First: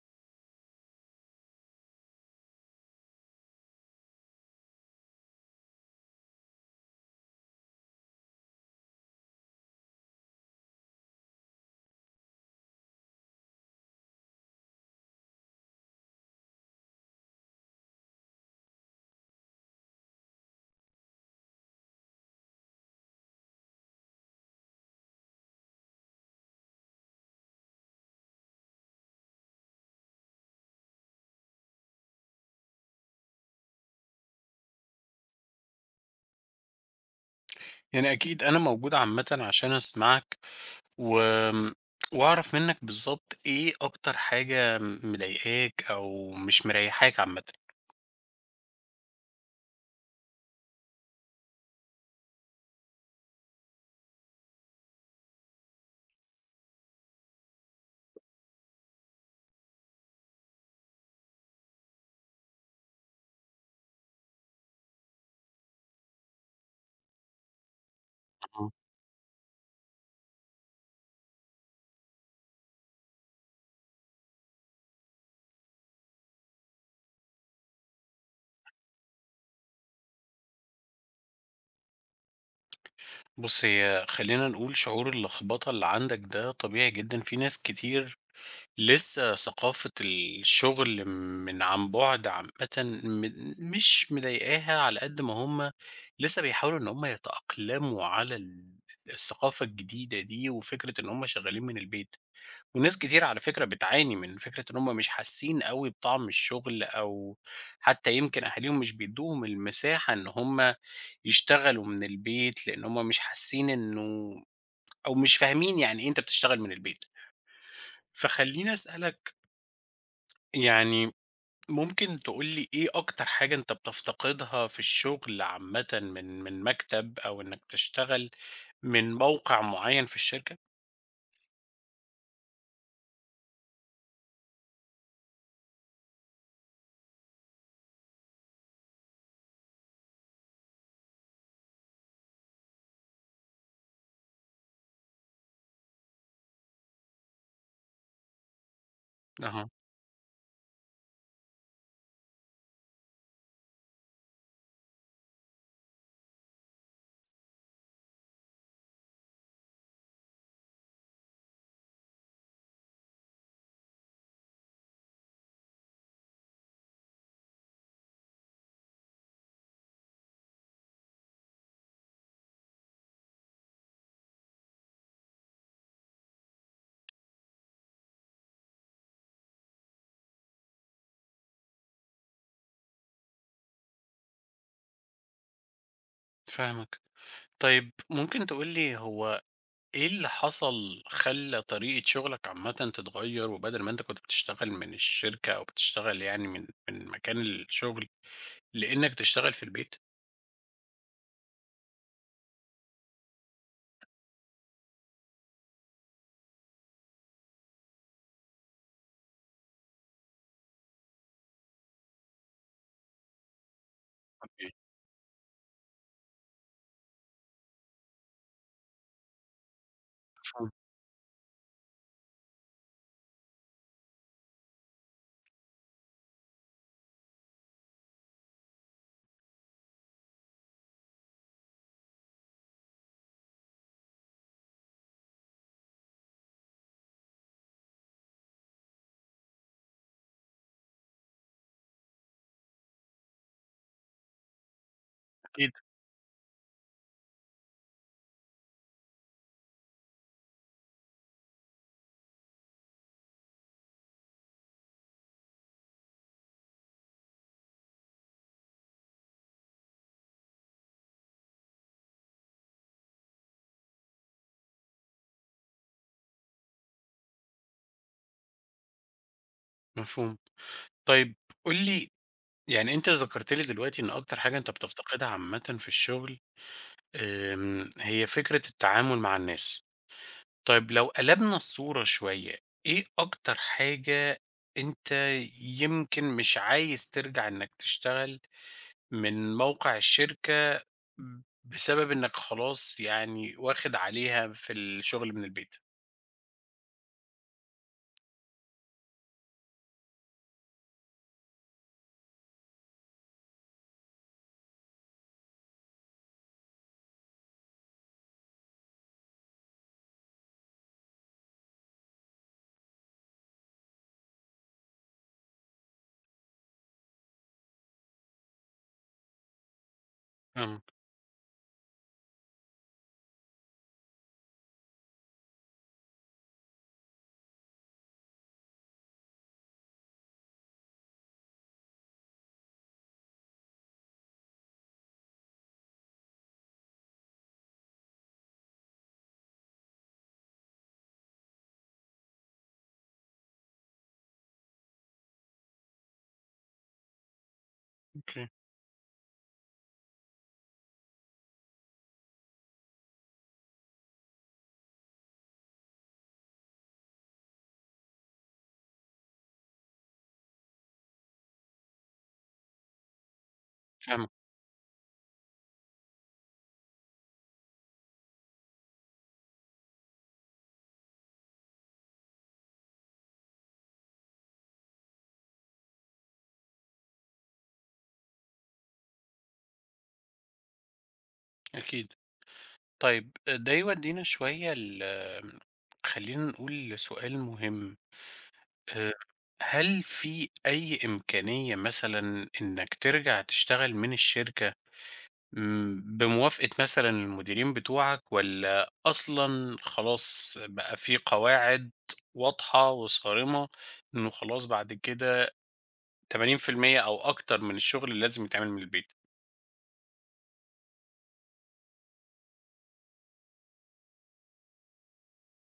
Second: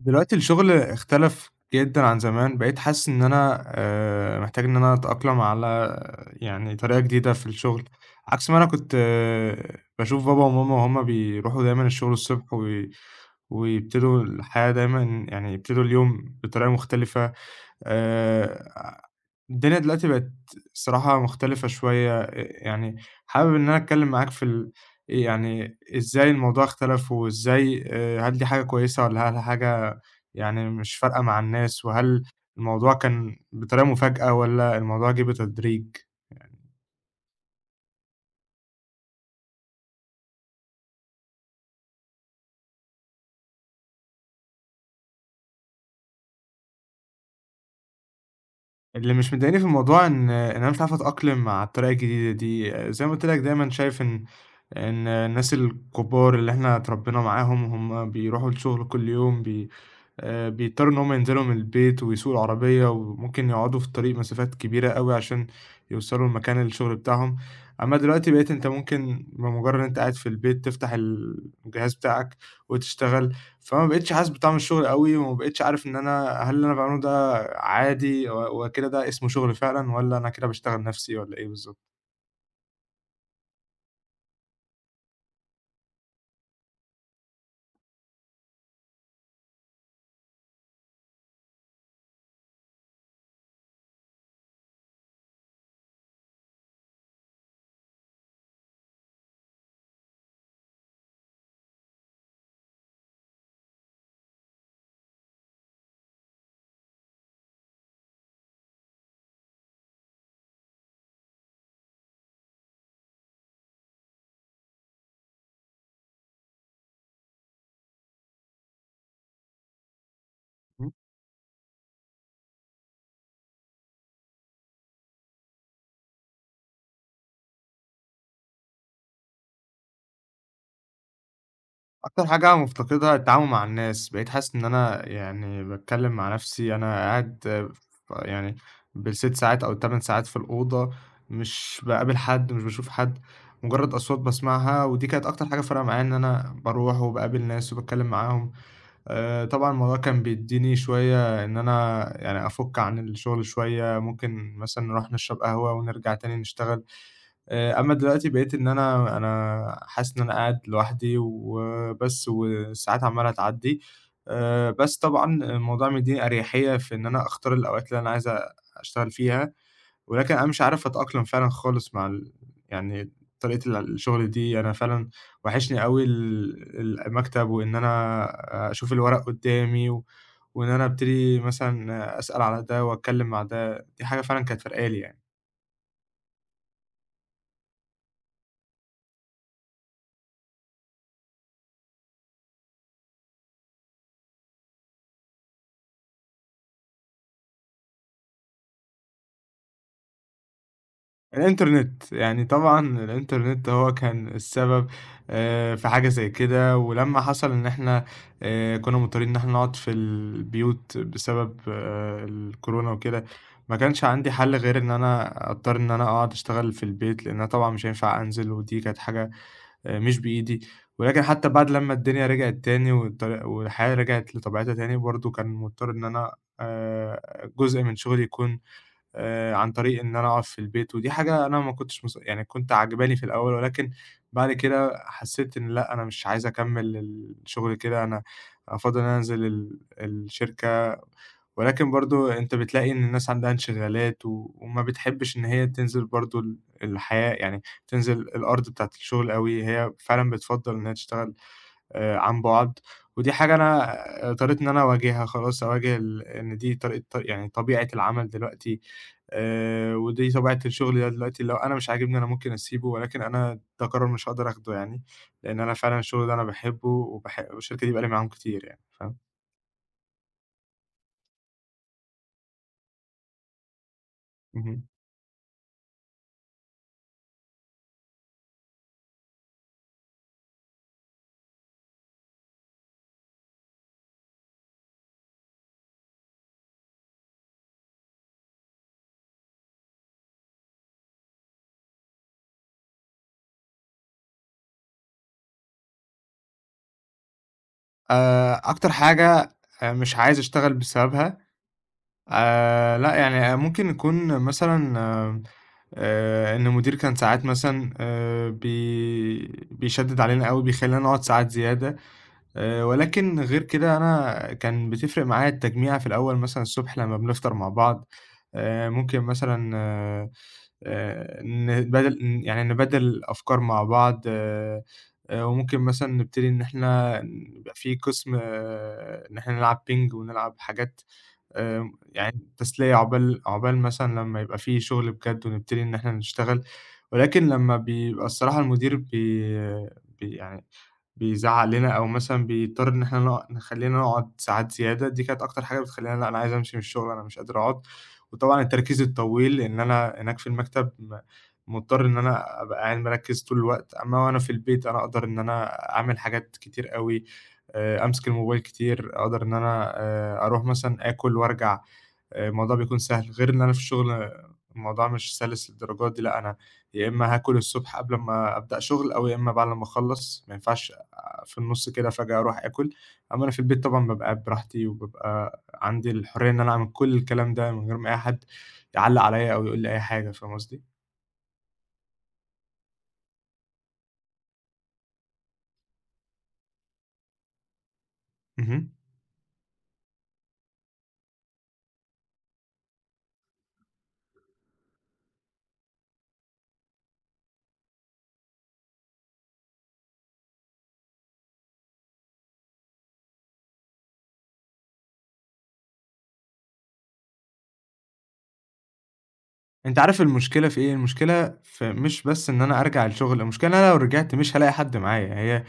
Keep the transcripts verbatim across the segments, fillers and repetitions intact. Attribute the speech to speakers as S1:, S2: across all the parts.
S1: دلوقتي الشغل اختلف جدًا عن زمان، بقيت حاسس إن أنا آآ، محتاج إن أنا أتأقلم على آه، يعني طريقة جديدة في الشغل، عكس ما أنا كنت باشوف بابا وماما وهُم بيروحوا دايمًا الشغل الصبح وي ويبتدوا الحياة دايمًا يعني يبتدوا اليوم بطريقة مختلفة. آآ الدنيا دلوقتي بقت الصراحة مختلفة شوية. آآ يعني حابب إن أنا أتكلّم معاك في ال إيه، يعني إزاي الموضوع اختلف وإزاي، آآ هل دي حاجة كويسة والّا هل حاجة يعني مش فارقة مع الناس، وهل الموضوع كان بطريقة مفاجأة والّا الموضوع جِه بتدريج؟
S2: يعني أكيد أنا موجود عامةً عشان أسمعك، و آمم، وأعرف منك بالضبط إيه أكتر حاجة مضايقاك أو مش مريحاك عامةً.
S1: اللي مش مضايقني في الموضوع إن إن أنا مش عارف أتأقلم مع الطريقة الجديدة دي، آه، زي ما قُلت لك دايمًا شايف إن إن الناس الكبار اللي إحنا اتربّينا معاهم هم بيروحوا الشغل كل يوم بي آه، بيضطروا إن هم ينزلوا من البيت ويسوقوا العربية وممكن يقعدوا في الطريق مسافات كبيرة أوي عشان يوصلوا لمكان الشغل بتاعهم. أما دلوقتي بقيت أنت
S2: اهم.
S1: ممكن بمجرد إن أنت قاعد في البيت تفتح الجهاز بتاعك وتشتغل، فما بقيتش حاسس بطعم الشغل أوي، وما بقيتش عارف إن أنا هل اللي أنا باعمله ده عادي و وكده ده اسمه شغل فعلًا والّا أنا كده باشتغل نفسي والّا إيه بالضبط؟
S2: بُص، هي خلّينا نقول شعور اللخبطة اللي عندك ده طبيعي جدًا، في ناس كتير لسه ثقافة الشغل من عن بُعد عامةً م مش مضايقاها على قد ما هُم لسه بيحاولوا إن هُم يتأقلموا على ال الثقافة الجديدة دي وفكرة إن هُم شغالين من البيت. وناس كتير على فكرة بتعاني من فكرة إن هم مش حاسين قوي بطعم الشغل أو حتى يمكن أهاليهم مش بيدوهم المساحة إن هم يشتغلوا من البيت لأن هم مش حاسين إنه أو مش فاهمين يعني إيه أنت بتشتغل من البيت فخليني أسألك يعني ممكن تقولي إيه أكتر حاجة أنت بتفتقدها في الشغل عامة من من مكتب أو إنك تشتغل من موقع معين في الشركة؟
S1: أكتر حاجة مفتقدها التعامل مع الناس، بقيت حاسس إن أنا يعني باتكلم مع نفسي، أنا قاعد ف يعني بالست ساعات أو التمن ساعات في الأوضة، مش باقابل حد، مش باشوف حد، مجرد أصوات باسمعها، ودي كانت أكتر حاجة فارقة معايا إن أنا باروح وباقابل ناس وباتكلم معاهم. آآ
S2: أها
S1: طبعًا الموضوع كان بيدّيني شوية إن أنا يعني أفُك عن الشغل شوية، ممكن مثلًا نروح نشرب قهوة ونرجع تاني نشتغل. آآ، أمّا دلوقتي بقيت إن أنا أنا حاسس إن أنا قاعد لوحدي وبس، والساعات عمّالة تعدّي. آآ، بس طبعًا الموضوع مدّيني أريحية في إن أنا أختار الأوقات اللي أنا عايز أ أشتغل فيها، ولكن أنا مش عارف أتأقلم فعلًا خالص مع ال يعني طريقة ال الشغل دي، أنا فعلًا واحشني أوي ال المكتب وإن أنا أشوف الورق قدّامي و وإن أنا أبتدي مثلًا أسأل على ده وأتكلم مع ده، دي حاجة فعلًا كانت فارقة لي يعني.
S2: فاهمك طيب ممكن تقولي هو إيه اللي حصل خلّى طريقة شغلك عامةً تتغيّر، وبدل ما أنت كنت بتشتغل من الشركة أو بتشتغل يعني من من مكان الشغل، لإنك تشتغل في البيت؟
S1: الإنترنت، يعني طبعًا الإنترنت هو كان السبب آآ في حاجة زي كده، ولمّا حصل إن إحنا آآ كنا مضطرين إن إحنا نقعد في البيوت بسبب آه، الكورونا وكده، ما كانش عندي حل
S2: أوكي،
S1: غير إن أنا أضطر إن أنا أقعد أشتغل في البيت، لإن أنا طبعًا مش هينفع أنزل. ودي كانت حاجة آآ مش بإيدي،
S2: مفهوم.
S1: ولكن حتى بعد لمّا الدنيا رجعت تاني والطر والحياة رجعت لطبيعتها تاني، برضه كان مضطر إن أنا آآ جزء من شغلي يكون آآ عن طريق إن أنا أقعد في البيت، ودي حاجة أنا ما كنتش مس يعني كنت عاجباني في الأول، ولكن بعد كده حسّيت إن لأ، أنا مش عايز أكمّل الشغل كده، أنا أفضّل إن أنا أنزل ال الشركة، ولكن برضه أنت بتلاقي إن الناس عندها انشغالات، و وما بتحبّش إن هي
S2: أكيد،
S1: تنزل برضه ال الحياة، يعني تنزل الأرض بتاعة الشغل أوي، هي فعلًا بتفضّل إن هي تشتغل آآ عن بُعد، ودي حاجة أنا، آه، اضطريت إن أنا أواجهها خلاص، أواجه ال إن دي طريقة طر- يعني طبيعة العمل دلوقتي. آآ ودي طبيعة الشغل ده دلوقتي، لو أنا مش عاجبني أنا ممكن أسيبه، ولكن أنا ده قرار مش هاقدر آخده يعني، لإن أنا فعلًا الشغل ده أنا باحبه وباح والشركة دي بقى لي معاهم كتير يعني، فاهم؟
S2: مفهوم. طيب قُل لي يعني أنت ذكرت لي دلوقتي إن أكتر حاجة أنت
S1: اهم.
S2: بتفتقدها عامةً في الشغل، آمم، هي فكرة التعامل مع الناس. طيب لو قلبنا الصورة شوية، إيه أكتر حاجة أنت يمكن مش عايز ترجع إنك تشتغل من موقع الشركة بسبب إنك خلاص يعني واخد عليها في الشغل من البيت.
S1: آآ أكتر حاجة آآ مش عايز أشتغل بسببها، آآ لأ، يعني ممكن يكون مثلًا، آآ آآ إن المدير كان ساعات مثلًا آآ بي بيشدِّد علينا أوي، بيخلّينا نقعد ساعات زيادة، آآ ولكن غير كده أنا كان بتفرق معايا التجميعة في الأول مثلًا الصبح لمّا بنفطر مع بعض. آآ ممكن مثلًا آه،
S2: إمم،
S1: آآ نبادل يعني نبادل الأفكار مع بعض، آآ وممكن مثلًا نبتدي إن إحنا يبقى في قسم، آه، إن إحنا نلعب بينج ونلعب حاجات، آآ يعني تسلية عقبال عقبال مثلًا لمّا يبقى في شغل بجد ونبتدي إن إحنا نشتغل، ولكن لمّا بيبقى الصراحة المدير، بي بي يعني بيزعّق لنا أو مثلًا بيضطر إن إحنا نق نخلّينا نقعد ساعات زيادة، دي كانت أكتر حاجة بتخلّيني، لأ أنا عايز أمشي من الشغل، أنا مش قادر أقعد.
S2: أوكي،
S1: وطبعًا التركيز الطويل لإن أنا هناك في المكتب م مضطر إن أنا أبقى قاعد مركّز طول الوقت، أمّا وأنا في البيت أنا أقدر إن أنا أعمل حاجات كتير أوي، آآ أمسك الموبايل كتير، أقدر إن أنا آآ أروح مثلًا آكل وأرجع. آآ الموضوع بيكون سهل، غير إن أنا في
S2: فاهمك،
S1: الشغل الموضوع مش سَلِس للدرجة دي، لأ أنا يا إمّا هاكل الصبح قبل ما أبدأ شغل أو يا إمّا بعد لمّا أخلّص، ما ينفعش في النُص كده فجأة أروح آكل. أمّا أنا في البيت طبعًا بابقى قاعد براحتي، وبابقى عندي الحرية إن أنا أعمل كل الكلام ده من غير ما أي حد يعلّق عليَّ أو يقول لي أي حاجة، فاهم قصدي؟
S2: أكيد. طيب آه، ده يودينا شوية ل خلّينا نقول سؤال مهم،
S1: اهم.
S2: آآ، هل في أي إمكانية مثلًا إنك ترجع تشتغل من الشركة إمم، بموافقة مثلًا المديرين بتوعك والّا أصلًا خلاص بقى في قواعد واضحة وصارمة إنه خلاص بعد كده تمانين في المية أو أكتر من الشغل اللي لازم يتعمل من البيت.
S1: أنت عارف المشكلة في إيه، المشكلة في مش بس إن أنا أرجع الشغل، المشكلة إن أنا لو رجعت مش هالاقي حد معايا. هي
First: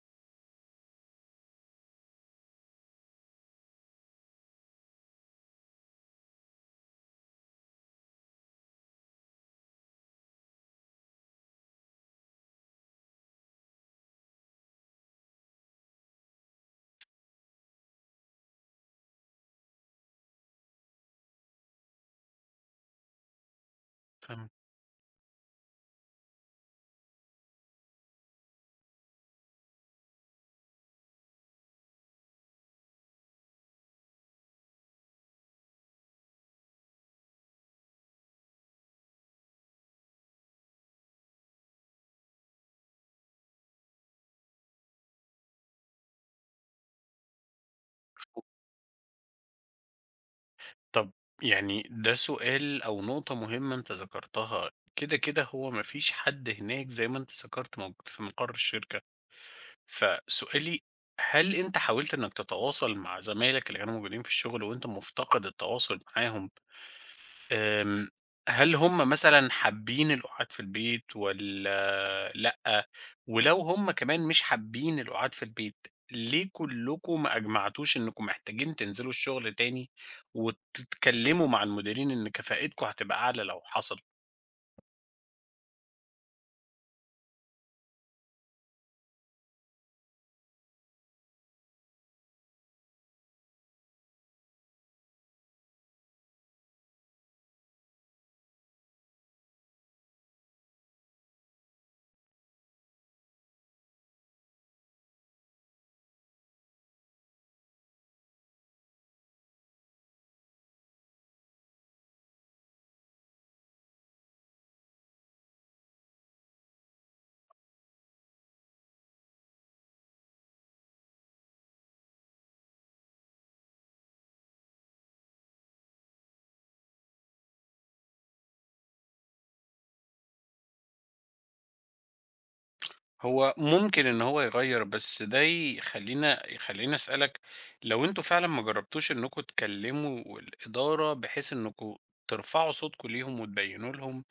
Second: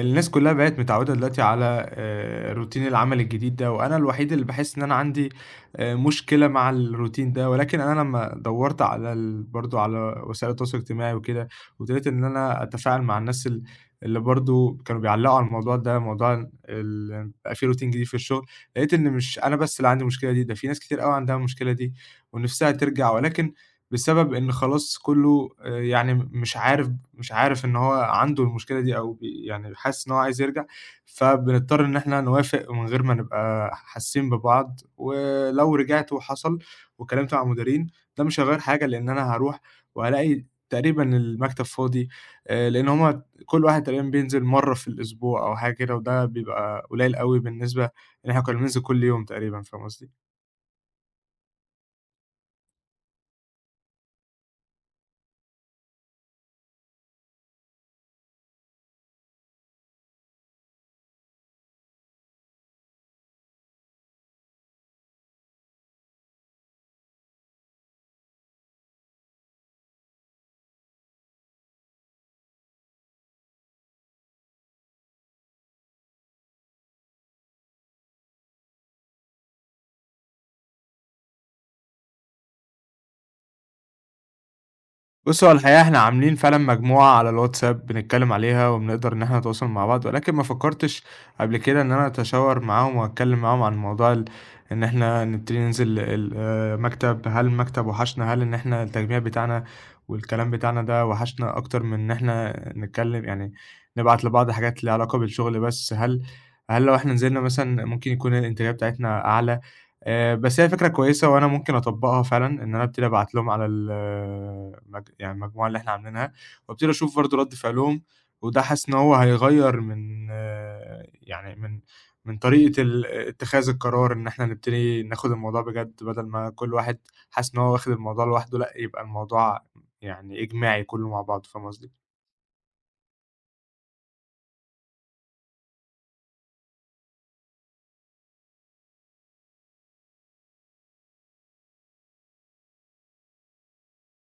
S1: الناس كلّها بقت متعوّدة دلوقتي على آآ روتين العمل الجديد ده، وأنا الوحيد اللي باحس إن أنا عندي آآ مشكلة مع الروتين ده، ولكن أنا لمّا دوّرت على ال برضه على وسائل التواصل الاجتماعي وكده، وابتديت إن أنا أتفاعل مع الناس ال اللي برضه كانوا بيعلّقوا على الموضوع ده، موضوع ال بقى في روتين جديد في الشغل، لقيت إن مش أنا بس اللي عندي المشكلة دي، ده في ناس كتير أوي عندها المشكلة دي ونِفْسها ترجع، ولكن بسبب
S2: فاهمك.
S1: إن خلاص كُلّه، آآ يعني م مش عارف مش عارف إن هو عنده المشكلة دي، أو بي يعني حاسس إن هو عايز يرجع، فبنضطر إن إحنا نوافق من غير ما نبقى حاسين ببعض. ولو رجعت وحصل واتكلمت مع المديرين، ده مش هيغيّر حاجة، لإن أنا هاروح وهالاقي تقريبًا المكتب فاضي، آآ لإن هُم كل واحد تقريبًا بينزل مرّة في الأسبوع أو حاجة كده، وده بيبقى قليل أوي بالنسبة إن إحنا كُنّا بننزل كل يوم تقريبًا، فاهم قصدي؟
S2: طب يعني ده سؤال أو نقطة مهمة أنت ذكرتها، كده، كده هو ما فيش حد هناك زي ما أنت ذكرت موجود في مقر الشركة. فسؤالي هل أنت حاولت إنك تتواصل مع زمايلك اللي كانوا موجودين في الشغل وأنت مفتقد التواصل معاهم؟ آمم، هل هم مثلًا حابين القعاد في البيت والّا لأ؟ ولو هم كمان مش حابين القعاد في البيت، ليه كلكم ما أجمعتوش إنكم محتاجين تنزلوا الشغل تاني وتتكلموا مع المديرين إن كفاءتكم هتبقى أعلى لو حصل؟
S1: بُصّي، هو الحقيقة إحنا عاملين فعلًا مجموعة على الواتساب بنتكلّم عليها وبنقدر إن إحنا نتواصل مع بعض، ولكن ما فكّرتش قبل كده إن أنا أتشاور معاهم وأتكلّم معاهم عن موضوع ال إن إحنا نبتدي ننزل ال آآ مكتب، هل المكتب وحشنا، هل إن إحنا التجميع بتاعنا والكلام بتاعنا ده وحشنا أكتر من إن إحنا نتكلّم يعني نبعت لبعض حاجات ليها علاقة بالشغل بس. هل هل لو إحنا نزلنا مثلًا ممكن يكون الإنتاجية بتاعتنا أعلى؟ آآ، بس هي فكرة كويسة وأنا ممكن أطبّقها فعلًا، إن أنا أبتدي أبعت لهم على ال مج يعني المجموعة اللي إحنا عاملينها، وأبتدي أشوف برضه رَد فعلهم، وده حاسس إن هو هيغيّر من، آه، يعني من من طريقة ال اتخاذ القرار، إن إحنا نبتدي ناخد الموضوع بجد، بدل ما كل واحد حاسس إن هو واخد الموضوع لوحده، لأ، يبقى الموضوع يعني إجماعي كلّه مع بعضه، فاهم قصدي؟
S2: هو ممكن إن هو يغيّر، بس ده يخلّينا يخلّيني أسألك لو أنتم فعلًا ما جرّبتوش إنكم تكلّموا الإدارة بحيث إنكم ترفعوا صوتكم ليهم وتبيّنوا لهم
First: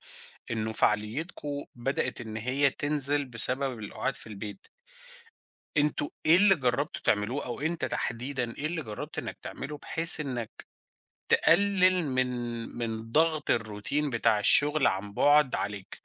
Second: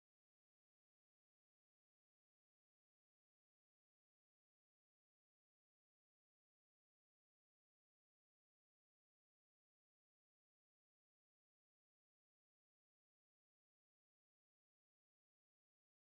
S2: إنه فعاليتكم بدأت إن هي تنزل بسبب القعاد في البيت، أنتم إيه اللي جرّبتوا تعملوه أو أنت تحديدًا إيه اللي جرّبت إنك تعمله بحيث إنك تقلّل من من ضغط الروتين بتاع الشغل عن بُعد عليك؟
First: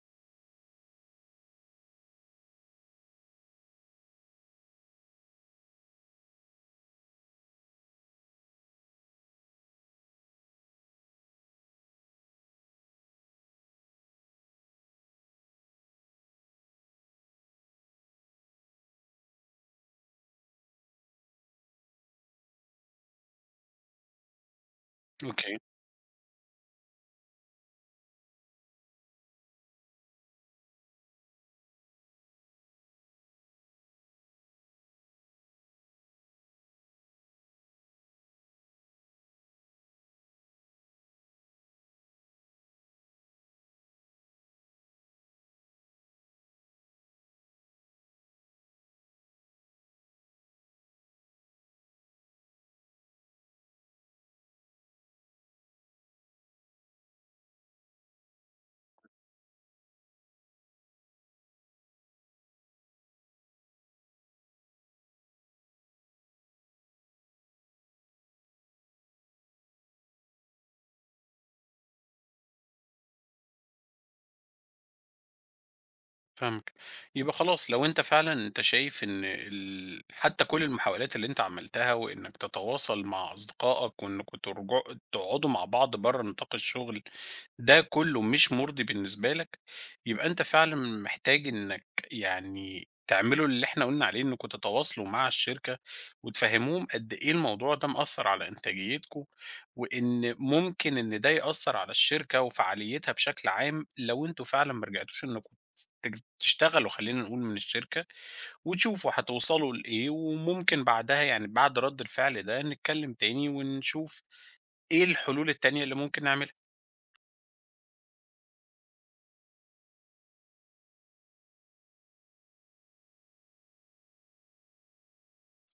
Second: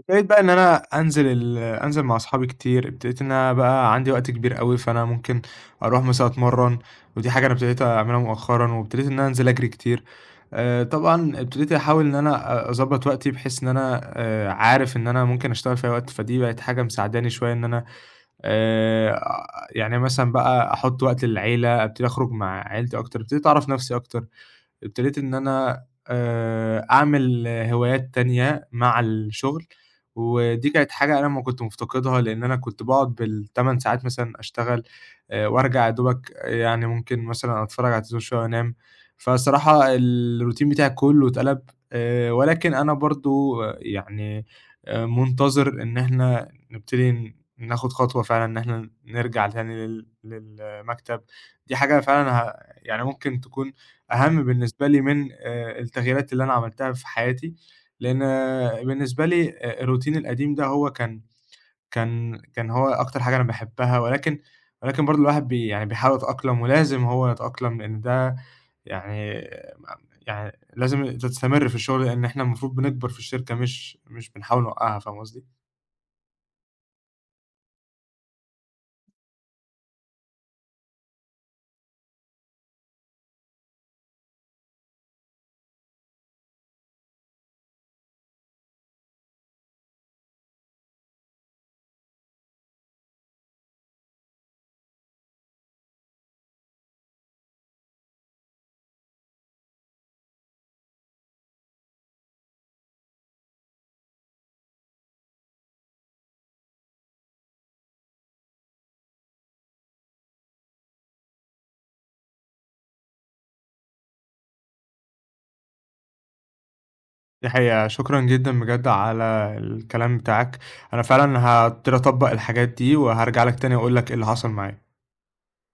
S1: ابتديت بقى إن أنا أنزل ال أنزل مع أصحابي كتير، ابتديت إن أنا بقى عندي وقت كبير أوي، فأنا ممكن أروح مثلًا أتمرّن، ودي حاجة أنا ابتديت أعملها مؤخرًا، وابتديت إن أنا أنزل أجري كتير. آآ طبعًا ابتديت أحاول إن أنا أ أضبّط وقتي بحيث إن أنا آآ عارف إن أنا ممكن أشتغل في أي وقت، فدي بقت حاجة مساعداني شوية إن أنا، آآ يعني مثلًا بقى أحُط وقت للعيلة، أبتدي أخرج مع عيلتي أكتر، ابتديت أعرف نَفْسي أكتر. ابتديت إن
S2: أوكي.
S1: أنا آآ أعمل هوايات تانية مع الشغل، ودي كانت حاجة أنا ما كنت مفتقدها، لإن أنا كنت باقعد بالثماني ساعات مثلًا أشتغل، آآ وأرجع يا دوبك، آه، يعني ممكن مثلًا أتفرج على التلفزيون شوية وأنام، فالصراحة الروتين بتاعي كلّه اتقلب. آآ ولكن أنا برضه يعني آآ منتظر إن إحنا نبتدي ن ناخد خطوة فعلًا إن إحنا نرجع تاني لل للمكتب، دي حاجة فعلًا ه يعني ممكن تكون أهم بالنسبة لي من آآ التغييرات اللي أنا عملتها في حياتي، لإن آه، بالنسبة لي آآ الروتين القديم ده هو كان كان كان هو أكتر حاجة أنا باحبها، ولكن ولكن برضه الواحد بي يعني بيحاول يتأقلم، ولازم هو يتأقلم لإن ده يعني م يعني لازم تستمر في الشغل، لإن إحنا المفروض بنكبر في الشركة مش مش بنحاول نوقّعها، فاهم قصدي؟
S2: فاهمك. يبقى خلاص لو أنت فعلًا أنت شايف إن ال حتى كل المحاولات اللي أنت عملتها وإنك تتواصل مع أصدقائك وإنكم ترجعوا تقعدوا مع بعض برّه نطاق الشغل ده كله مش مُرضي بالنسبة لك، يبقى أنت فعلًا محتاج إنك يعني تعملوا اللي إحنا قُلنا عليه، إنكم تتواصلوا مع الشركة وتفهّموهم قد إيه الموضوع ده مأثّر على إنتاجيتكم، وإن ممكن إن ده يأثّر على الشركة وفعاليتها بشكل عام لو أنتم فعلًا ما رجعتوش إنكم تج تشتغلوا خلّينا نقول من الشركة، وتشوفوا هتوصلوا لإيه، وممكن بعدها يعني بعد رَد الفعل ده نتكلّم تاني ونشوف إيه الحلول التانية اللي ممكن نعملها.
S1: دي حقيقة، شكرًا جدًا بجد على الكلام بتاعك، أنا فعلًا هابتدي أطبّق الحاجات دي، وهارجع لك تاني أقول لك إيه اللي حصل معايا.